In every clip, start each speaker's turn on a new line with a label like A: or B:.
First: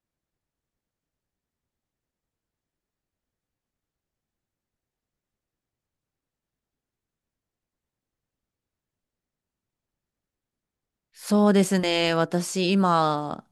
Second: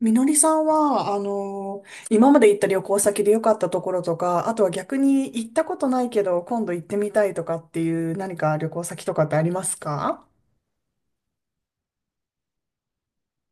A: みのりさんは、今まで行った旅行先で良かったところとか、あとは逆に行ったことないけど、今度行ってみたいとかっていう何か旅行先とかってありますか？
B: そうですね。私今、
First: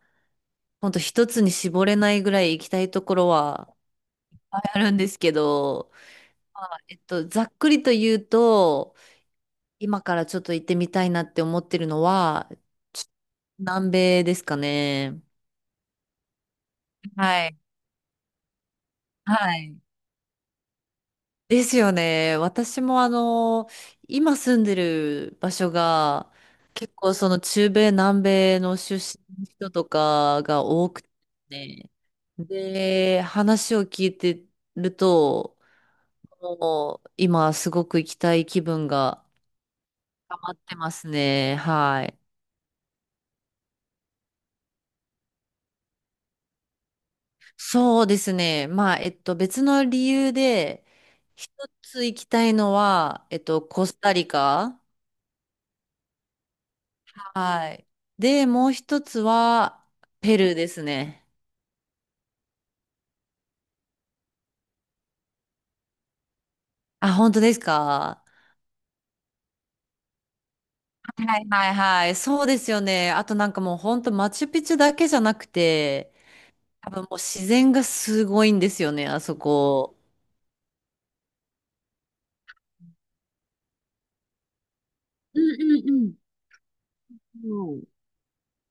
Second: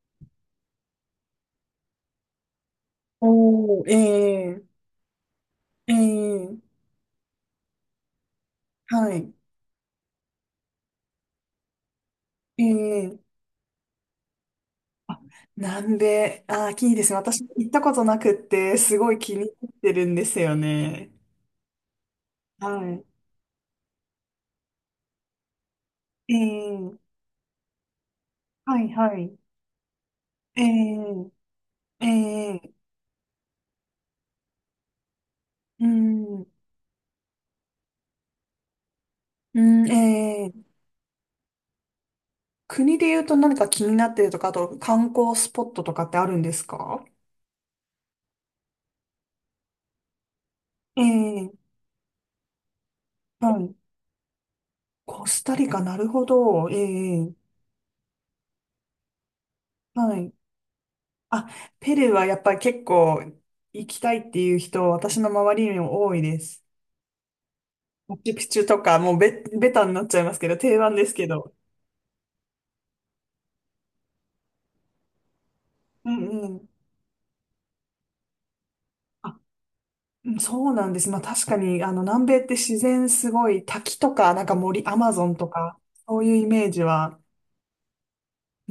B: ほんと一つに絞れないぐらい行きたいところは
A: おー、
B: いっぱい
A: ええ。
B: あるんですけど、
A: ええ。
B: まあざっくりと言うと、
A: はい、
B: 今からちょっと行ってみたいなって思ってるのは、ちょ
A: ええ。
B: 南米ですかね。
A: なんで、あー、いいですね。私
B: はい。
A: 行ったことなくって、すごい気
B: は
A: になっ
B: い。
A: てるんですよね。
B: ですよね。
A: は
B: 私も今住んでる場所が、
A: い、
B: 結
A: え
B: 構
A: え。
B: その中米、南米の
A: はい、
B: 出
A: はい、
B: 身の人とかが多くて
A: え
B: ね、
A: え。ええ。
B: で、話を聞いてると、
A: うん、
B: もう今すごく行きたい気分が
A: う
B: 溜
A: ん、
B: まっ
A: ええ。
B: てますね。はい。
A: 国で言うと何か気になってるとか、あと観光スポットとかってあるんですか？
B: そうですね。まあ、別の理由で、
A: え
B: 一
A: え。
B: つ行きたいのは、
A: はい。
B: コスタリカ。
A: コスタリカ、なるほど。ええ。
B: はい。で、もう一つは、
A: はい。
B: ペルーですね。
A: あ、ペルーはやっぱり結構行きたいっていう人、私の周りにも多いです。
B: あ、本当です
A: マ
B: か？
A: チュピチュとか、もうベ、ベタになっちゃいますけど、定番ですけ
B: はい
A: ど。
B: はいはい。そうですよね。あとなんかもう本当マチュピチュだけじゃなく
A: う
B: て、
A: んうん。
B: 多分もう自然がすごいんですよね、あそ
A: あ、
B: こ。
A: うんそうなんです。まあ確かに、南米って自然すごい、滝とか、なんか森、アマゾン
B: う
A: とか、
B: んうん
A: そういうイメージは。
B: うん。うん。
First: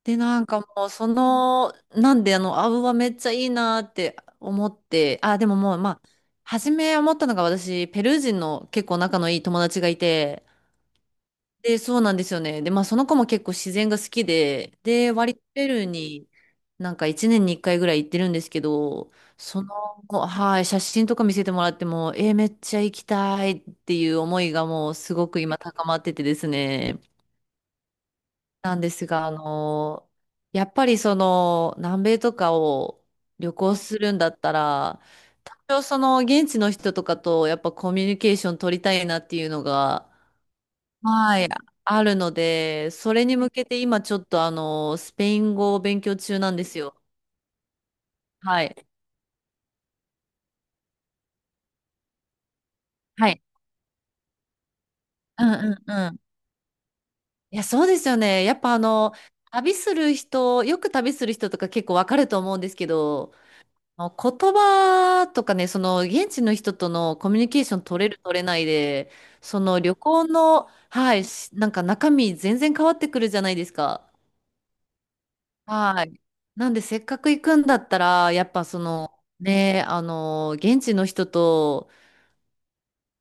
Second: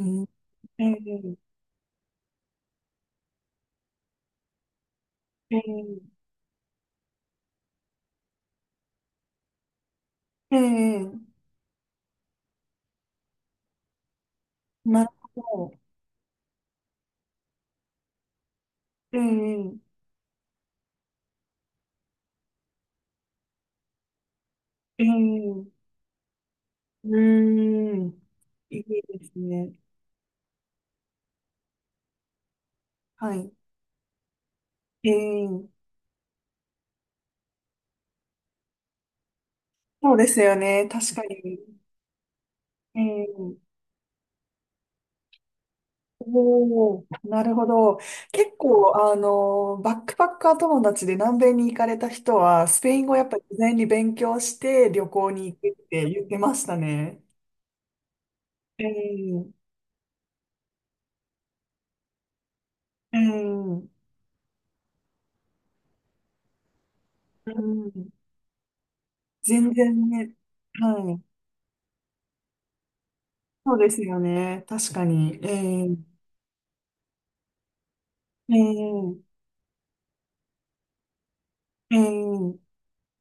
B: で、
A: う
B: なんか
A: ん。
B: もうそ
A: ええ。
B: の、なんでアブはめっちゃいいなって思って、あ、でももうま
A: え
B: あ、初め思ったのが私、ペルー人の結構仲のいい友達がいて、
A: え。ええ。
B: で、そうなんですよね。で、まあその子も結構自然が好きで、
A: なる
B: で、割
A: ほ
B: とペル
A: ど。
B: ーになんか1年に1回ぐらい行ってるんですけど、
A: え
B: その、
A: え、
B: はい、写真とか見せてもらっても、えーめっちゃ行きたいっていう思いがもう
A: ええ、
B: すごく今
A: う
B: 高まっててですね。
A: ーん。
B: な
A: い
B: ん
A: い
B: です
A: で
B: が、
A: すね。
B: やっぱりその南米とかを
A: はい。
B: 旅行するんだったら、
A: え
B: 多
A: え、
B: 少その現地の人とかとやっぱコミュニケーション取りたいなっていうのが、
A: そうですよね。確か
B: はい、
A: に。
B: あるので、
A: え
B: それ
A: え、
B: に向けて今ちょっとスペイン語を勉強中なんですよ。
A: おお、なるほど。結
B: はい。
A: 構、バックパッカー友達で南米に行かれた人は、スペイン語やっ
B: は
A: ぱ
B: い。
A: り事前に勉強して旅行
B: う
A: に
B: ん
A: 行く
B: う
A: っ
B: ん
A: て
B: うん。
A: 言ってましたね。
B: いや、そうですよね。やっぱ
A: ええ、
B: 旅する人、よく旅する人とか結構わかると思うんですけ
A: ええ、
B: ど、
A: う
B: あの言葉とかね、その現地の人とのコミュニケーション取れ
A: ん。
B: る取れないで、そ
A: 全
B: の旅
A: 然
B: 行
A: ね。
B: の、
A: は
B: は
A: い。
B: い、なんか中身全然変わってくるじゃないです
A: そうです
B: か。
A: よね。確かに。ええ、
B: はい。なんで、せっかく行くんだったら、やっ
A: え
B: ぱその、
A: え。
B: ね、現地の人と、
A: ええ、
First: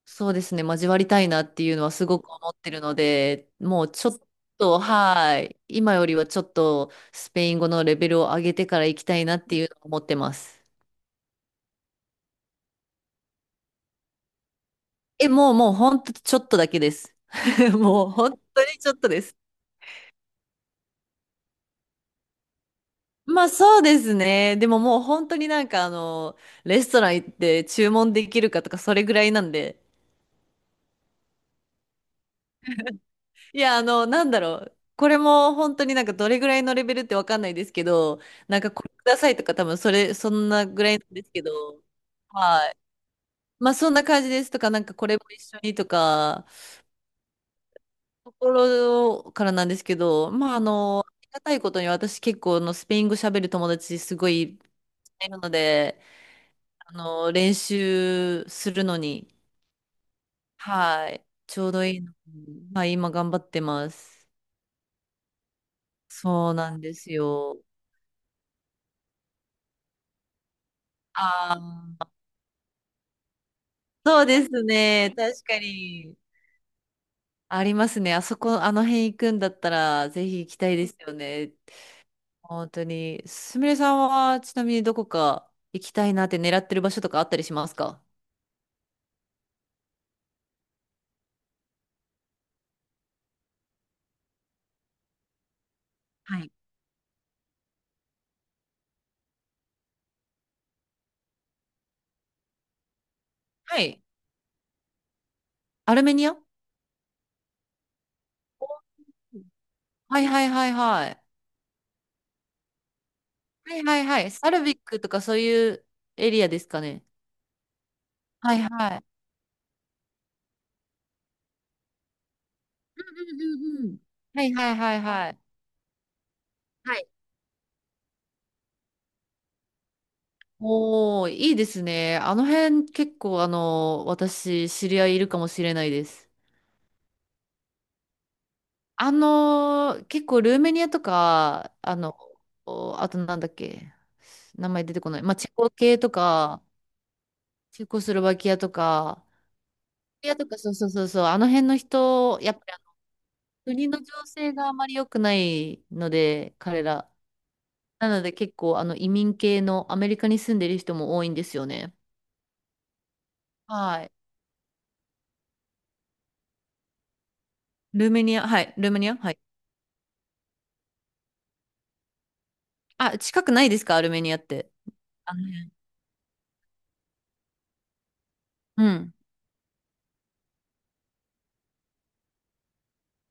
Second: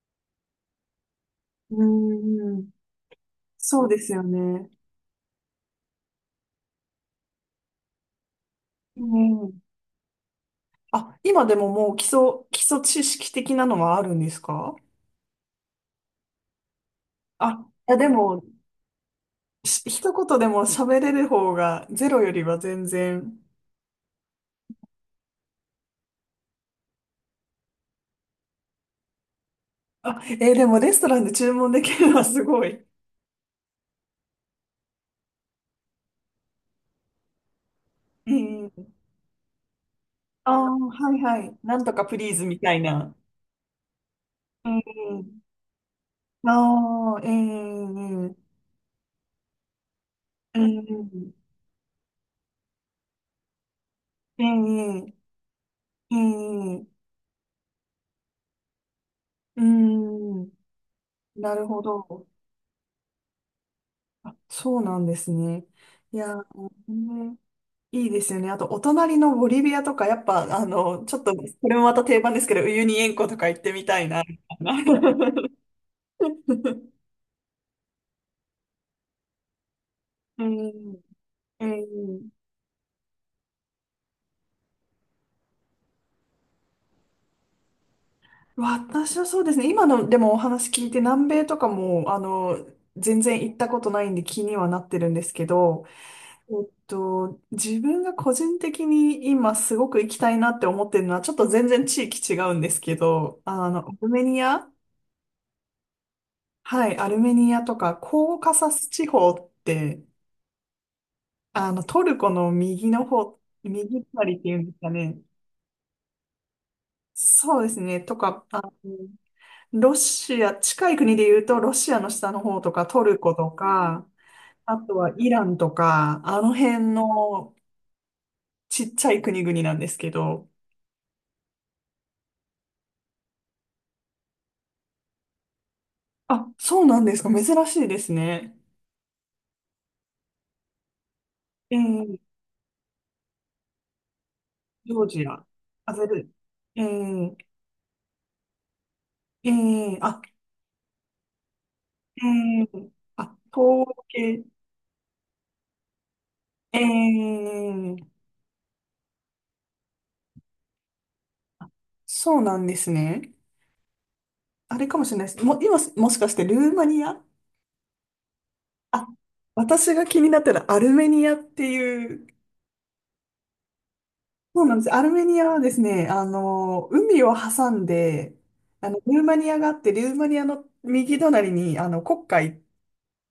B: そうですね、交わりたいなってい
A: う
B: うのはすごく思っ
A: ーん、
B: てるので、も
A: そう
B: う
A: で
B: ちょ
A: す
B: っ
A: よね。
B: と、はい。今よりはちょっと、スペイン語のレベルを上げてから行
A: う
B: きたいなって
A: ん。
B: いうのを思ってます。
A: あ、今でももう基礎、基礎知識的なのはあるんですか？
B: え、もう、もう、ほんとちょっとだけです。
A: あ、いや
B: も
A: で
B: う、本
A: も、
B: 当にちょっとです。
A: し一言でも喋れる方がゼロよりは全然。
B: まあそうですね。でももう本当になんかレストラン行って注文できるかとかそれぐらいなんで。
A: あ、えーでもレストランで注文できるのはすごい。
B: いや、なんだろう。これも本当になんかどれぐらいのレベルってわかんないですけど、
A: う
B: なんかこれ
A: ん。
B: くださいとか多分そん
A: ああ、
B: なぐらいな
A: は
B: ん
A: い
B: です
A: は
B: け
A: い。な
B: ど、
A: んとかプリーズみ
B: は
A: た
B: い。
A: いな。
B: まあそんな感じですと
A: う
B: か、なんかこれも
A: ん。
B: 一緒にとか、
A: ああ、ええ、うんう
B: と
A: ん。
B: ころからなんですけど、まあ
A: う
B: あり
A: ん。
B: がたいことに私結構あのスペイン語喋る友達すごい
A: ええ。
B: いるので、
A: ええ。
B: 練習するのに、
A: うんうん。
B: はい。
A: な
B: ち
A: る
B: ょう
A: ほ
B: どいいの
A: ど。
B: に、まあ今頑張ってます。
A: そうなんですね。いや
B: そう
A: ー、
B: なんです
A: ね、
B: よ。
A: いいですよね。あと、お隣のボリビアとか、やっぱ、ちょっと、
B: あ
A: これもまた
B: あ。
A: 定番ですけど、ウユニ塩湖とか行ってみたいな。
B: そうです
A: みたい
B: ね。
A: な。
B: 確かに。ありますね。あそこ、あの辺行くんだったら、ぜひ
A: う
B: 行きたいです
A: ん、
B: よね。
A: うん。
B: 本当に。すみれさんは、ちなみにどこか行きたいなって狙ってる場所とかあったりしますか？
A: 私はそうですね。今の、でもお話聞いて、南米とかも、全然行ったことないんで気にはなってるんですけど、
B: はい。
A: 自分が個人的に今すごく行きたいなって思ってるのは、ちょっと全然地域違うんですけど、
B: は
A: ア
B: い。
A: ルメニア。
B: アルメニア。
A: はい、アルメニアとか、コーカサス地方って、
B: はいはいはいはい。
A: トルコの右の方、
B: はいは
A: 右
B: いはい。
A: 隣って
B: サ
A: いう
B: ル
A: んで
B: ビ
A: す
B: ッ
A: か
B: クと
A: ね。
B: かそういうエリアですかね。
A: そうですね。とか、
B: はいはい。
A: ロシア、近い国で言うと、ロシアの下の方とか、
B: う
A: トルコと
B: んうんうん。
A: か、
B: はいはい
A: あ
B: は
A: と
B: い
A: は
B: は
A: イ
B: い。
A: ランとか、あの辺
B: はい。
A: のちっちゃい国々なんですけど、
B: おー、いいですね。あの辺結構私知り合いいるかもしれないです。
A: あ、そうなんですか。珍しいですね。
B: あのー結構ルーメニアとか、
A: えー、
B: お、あとなんだっけ、名前
A: ジ
B: 出て
A: ョー
B: こない。
A: ジ
B: まあ、
A: ア、
B: チェコ
A: ア
B: 系
A: ゼ
B: と
A: ル、
B: か、
A: えー、
B: チェコスロバキアとか、
A: えー、あ、
B: バキとか、そうそうそうそう、あの辺の
A: え
B: 人、やっぱり
A: ー、あ、東
B: 国の
A: 欧
B: 情
A: 系。
B: 勢があまり良くないので、
A: え
B: 彼ら。
A: え。
B: なので結構、移民系のアメリカに住んでる人も多いんですよね。
A: そうなんですね。
B: はい。
A: あれかもしれないです。も、今、もしかしてルーマニア。
B: ルーメニア、はい、ルーメ
A: あ、
B: ニア、はい。
A: 私が気になったらアルメニアっていう、
B: あ、近くないですか、ルーメニアっ
A: そう
B: て。
A: なんです。アルメ
B: あ
A: ニ
B: の
A: アはで
B: 辺。
A: すね、海を挟んで、
B: うん。
A: ルーマニアがあって、ルーマニアの右隣に、黒海っ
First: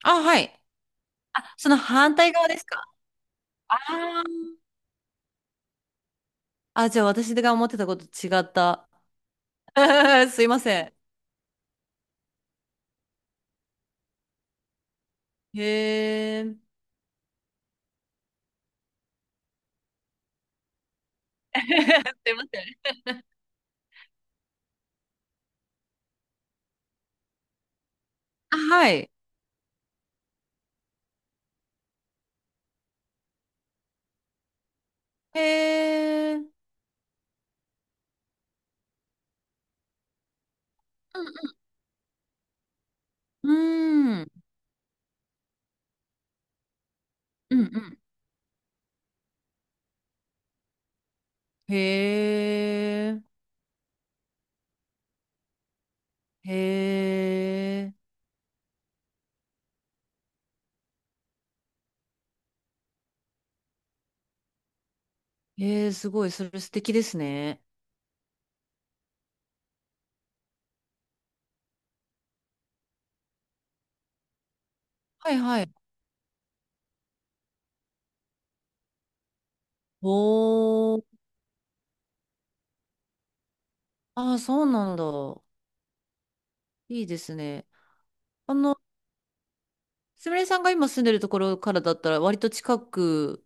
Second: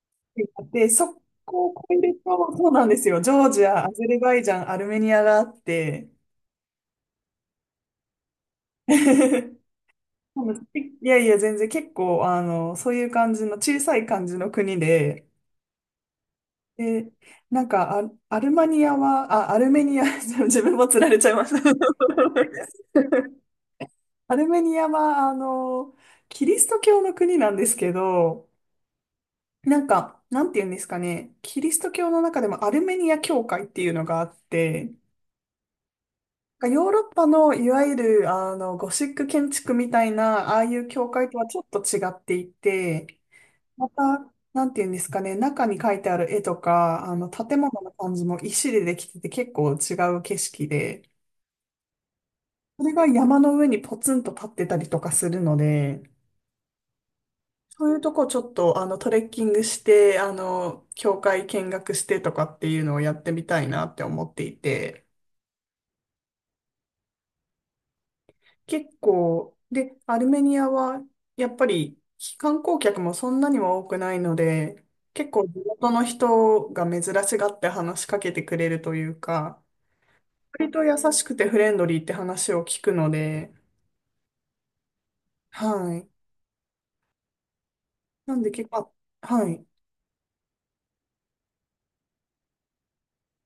B: あ、は
A: てあ
B: い。
A: って、そ
B: あ、
A: こ
B: そ
A: を
B: の
A: 越え
B: 反
A: る
B: 対側
A: と、
B: です
A: そう
B: か？
A: なんですよ。ジョージ
B: あ
A: ア、アゼルバイジャン、アルメニアがあって、
B: あ、じゃあ私が思ってたこと違った。すいません。
A: いやいや、全然結構、そういう感じの小さい感じの国で、
B: へえ。
A: で、なんかア、アルマニアは、あ、アルメニア、自分もつられちゃいました。
B: すいません。
A: アルメニアは、キリスト教の国なんですけど、
B: あ、はい。
A: なんか、なんて言うんですかね、キリスト教の中でもアルメニア教会っていうのがあって、
B: へえ。う
A: なんかヨーロッパのいわゆる、ゴシック建築みたいな、ああいう教会とはちょっと違っていて、
B: ー
A: ま
B: ん。
A: た、なんていうんですかね、中に描いてある絵とか、
B: う
A: 建
B: んう
A: 物の
B: ん。
A: 感じも石でできてて結構違う景色で、
B: へ
A: それが
B: え。
A: 山の上にポツンと立ってたりとかするので、
B: へ
A: そう
B: え。
A: いうとこちょっと、トレッキングして、教会見学してとかっていうのをやってみたいなって思っていて、
B: へえ、すごい。それ素敵ですね。
A: 結構、で、アルメニアは、やっぱり、観光客もそんなにも多くないので、結
B: はい
A: 構地
B: はい。
A: 元の人が珍しがって話しかけてくれるというか、割と優
B: おー。
A: しくてフレンドリーって話を聞くので、
B: ああ、そうなんだ。
A: はい。
B: いいですね。
A: なんで
B: あ
A: 結
B: の、
A: 構、あはい。
B: すみれさんが今住んでるところからだったら割と近く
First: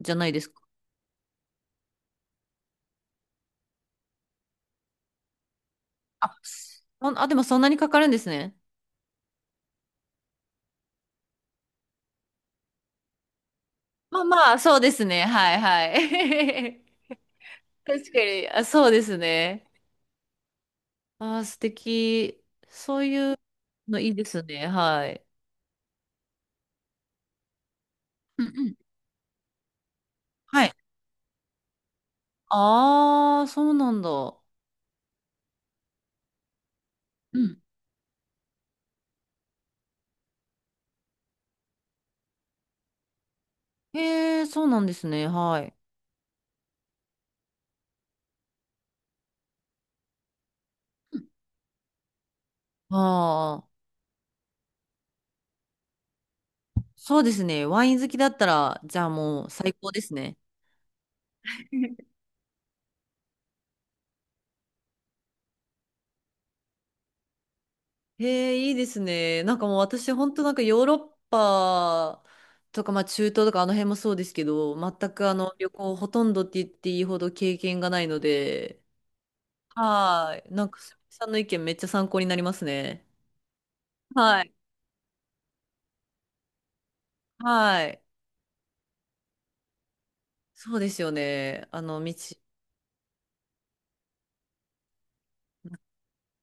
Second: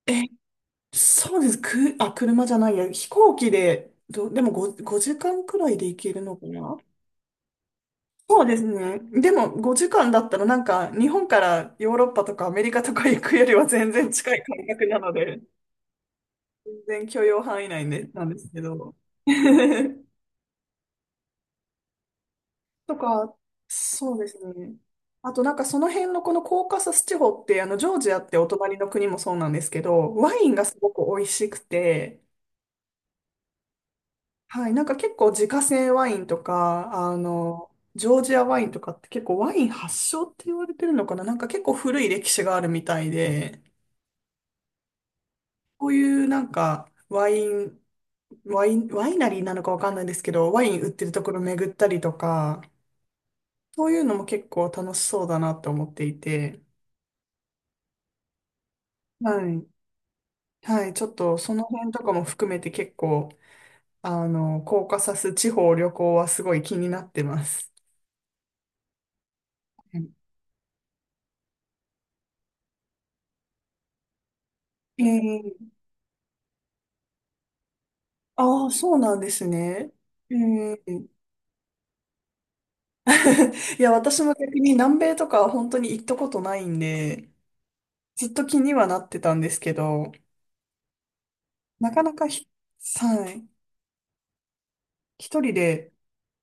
B: じゃ
A: え、
B: ないですか。
A: そうです。く、あ、車じゃないや。飛行機で、ど、でも5、5時間くらいで行ける
B: あ、
A: のかな？
B: あでもそんなにかかるんです
A: そう
B: ね。
A: ですね。でも5時間だったらなんか日本からヨーロッパとかアメリカとか行くよりは全然
B: まあ
A: 近い
B: まあ、
A: 感
B: そう
A: 覚
B: で
A: な
B: す
A: の
B: ね。
A: で、
B: はいはい。
A: 全然許容範囲 内で
B: 確か
A: なんです
B: に、
A: け
B: あ、そう
A: ど。
B: ですね。あー、素敵。
A: と
B: そうい
A: か、
B: うのい
A: そ
B: い
A: う
B: で
A: です
B: すね。
A: ね。
B: はい。
A: あとなんかその辺のこのコーカサス地方って、ジョージアって
B: う
A: お
B: んうん。
A: 隣の国もそうなんですけど、ワインが
B: はい。
A: すごく美味しくて、
B: ああ、そうなんだ。
A: はい、なんか結構自家製ワインとか、
B: うん。
A: ジョージアワインとかって結構ワイン発祥って言われてるのかな、なんか結構古い歴史があるみたいで、
B: へえ、そうなんですね。はい。
A: こういうなんかワイン、ワイナリーなのかわかんないんですけど、ワイン売ってるところ巡ったりとか、
B: ああ、
A: そういうのも結構楽しそうだなと思っていて、
B: そうですね。ワイン好きだったら、じゃあ
A: は
B: もう
A: い。
B: 最高ですね。
A: はい、ちょっとその辺とかも含めて結構、コーカサス地方旅行はすごい気になってます。
B: へえ、いいですね。なんかもう私、本当なんかヨーロッパとか、まあ中東とかあの辺もそうですけど、全くあの
A: ええ。
B: 旅行ほとんどって言っていいほど経験がないの
A: ああー、
B: で、
A: そうなんですね。え
B: はい。なん
A: え。
B: か、すみさんの意見めっちゃ参考になりますね。
A: いや、私も
B: は
A: 逆
B: い。
A: に南米とかは本当に行ったことないんで、
B: はい。
A: ずっと気にはなってたんですけど、
B: そうですよね。あ
A: なか
B: の、
A: な
B: 道。
A: かひ、はい、一人で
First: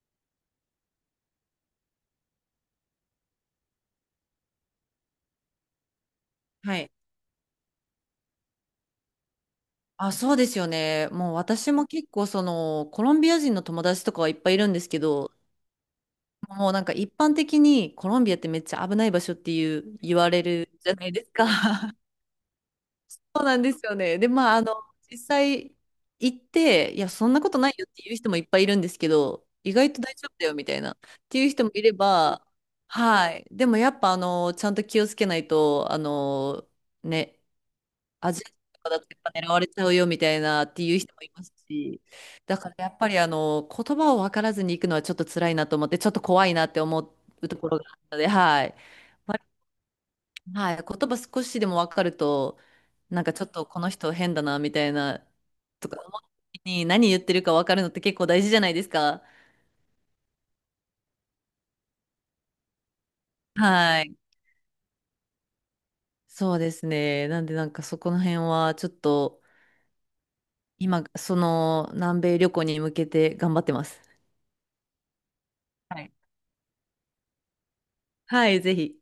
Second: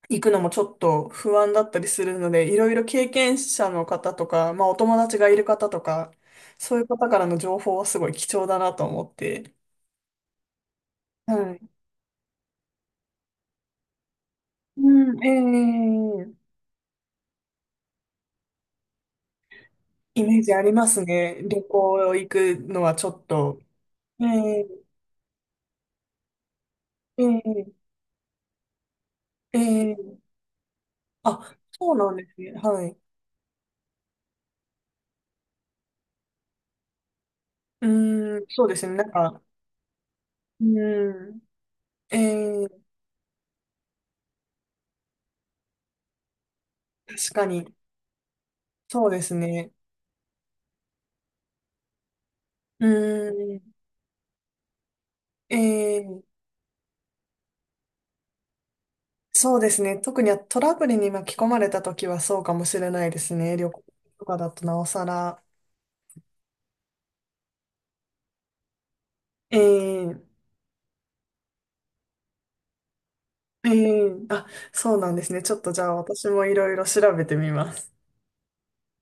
A: 行くのもちょっと不安だったりするので、いろいろ経験者の方とか、まあお友達がいる方とか、そ
B: は
A: ういう
B: い。
A: 方からの情報はすごい貴重だなと思って。
B: あ、そうですよね。もう
A: はい。
B: 私も結構その、コロンビア人の友達とかはいっぱいいるんですけ
A: う
B: ど、
A: ん、ええ。
B: もうなんか一般的にコロンビアってめっちゃ危ない場所っていう言
A: イ
B: わ
A: メー
B: れ
A: ジあ
B: る
A: りま
B: じゃ
A: す
B: ないです
A: ね。
B: か。
A: 旅行行くのはちょ
B: そ
A: っ
B: うな
A: と。
B: んですよね。
A: え
B: で、まあ、
A: え。
B: 実際行って、いや、そんなことないよ
A: え
B: っていう人もいっぱいいるんですけど、
A: え。
B: 意外と大
A: ええ。
B: 丈夫だよみたいな、っていう
A: あ、
B: 人もい
A: そ
B: れ
A: うなんです
B: ば、
A: ね。はい。
B: はい。でもやっぱ、ちゃんと気をつけないと、ね、
A: う
B: アジ
A: ん、
B: ア人
A: そうで
B: と
A: す
B: か
A: ね。
B: だ
A: な
B: と
A: ん
B: やっぱ
A: か、
B: 狙われちゃうよみたいなっていう人もい
A: う
B: ますし、
A: ん、え
B: だから
A: え、
B: やっぱり、言葉を分からずに行くのはちょっと辛いなと思って、ちょっと怖いなって思
A: 確か
B: うとこ
A: に。
B: ろがあったので、はい。
A: そうですね。
B: はい、言葉少しでも分かると、
A: う
B: なんかちょっ
A: ん、
B: とこの人変だなみたいなとか思
A: え
B: った
A: え、
B: 時に何言ってるか分かるのって結構大事じゃないですか。
A: そうですね。特にトラブルに巻き込まれた時はそうかもしれないですね。旅行
B: はい。
A: とかだとなおさら。
B: そうですね。なんでなんかそこの辺はちょっと
A: ええ。
B: 今、その南米旅行に向けて頑張っ
A: え
B: てます。
A: え。あ、そうなんですね。ちょっとじゃあ
B: はい。
A: 私もいろいろ調べてみます。
B: はい、ぜひ。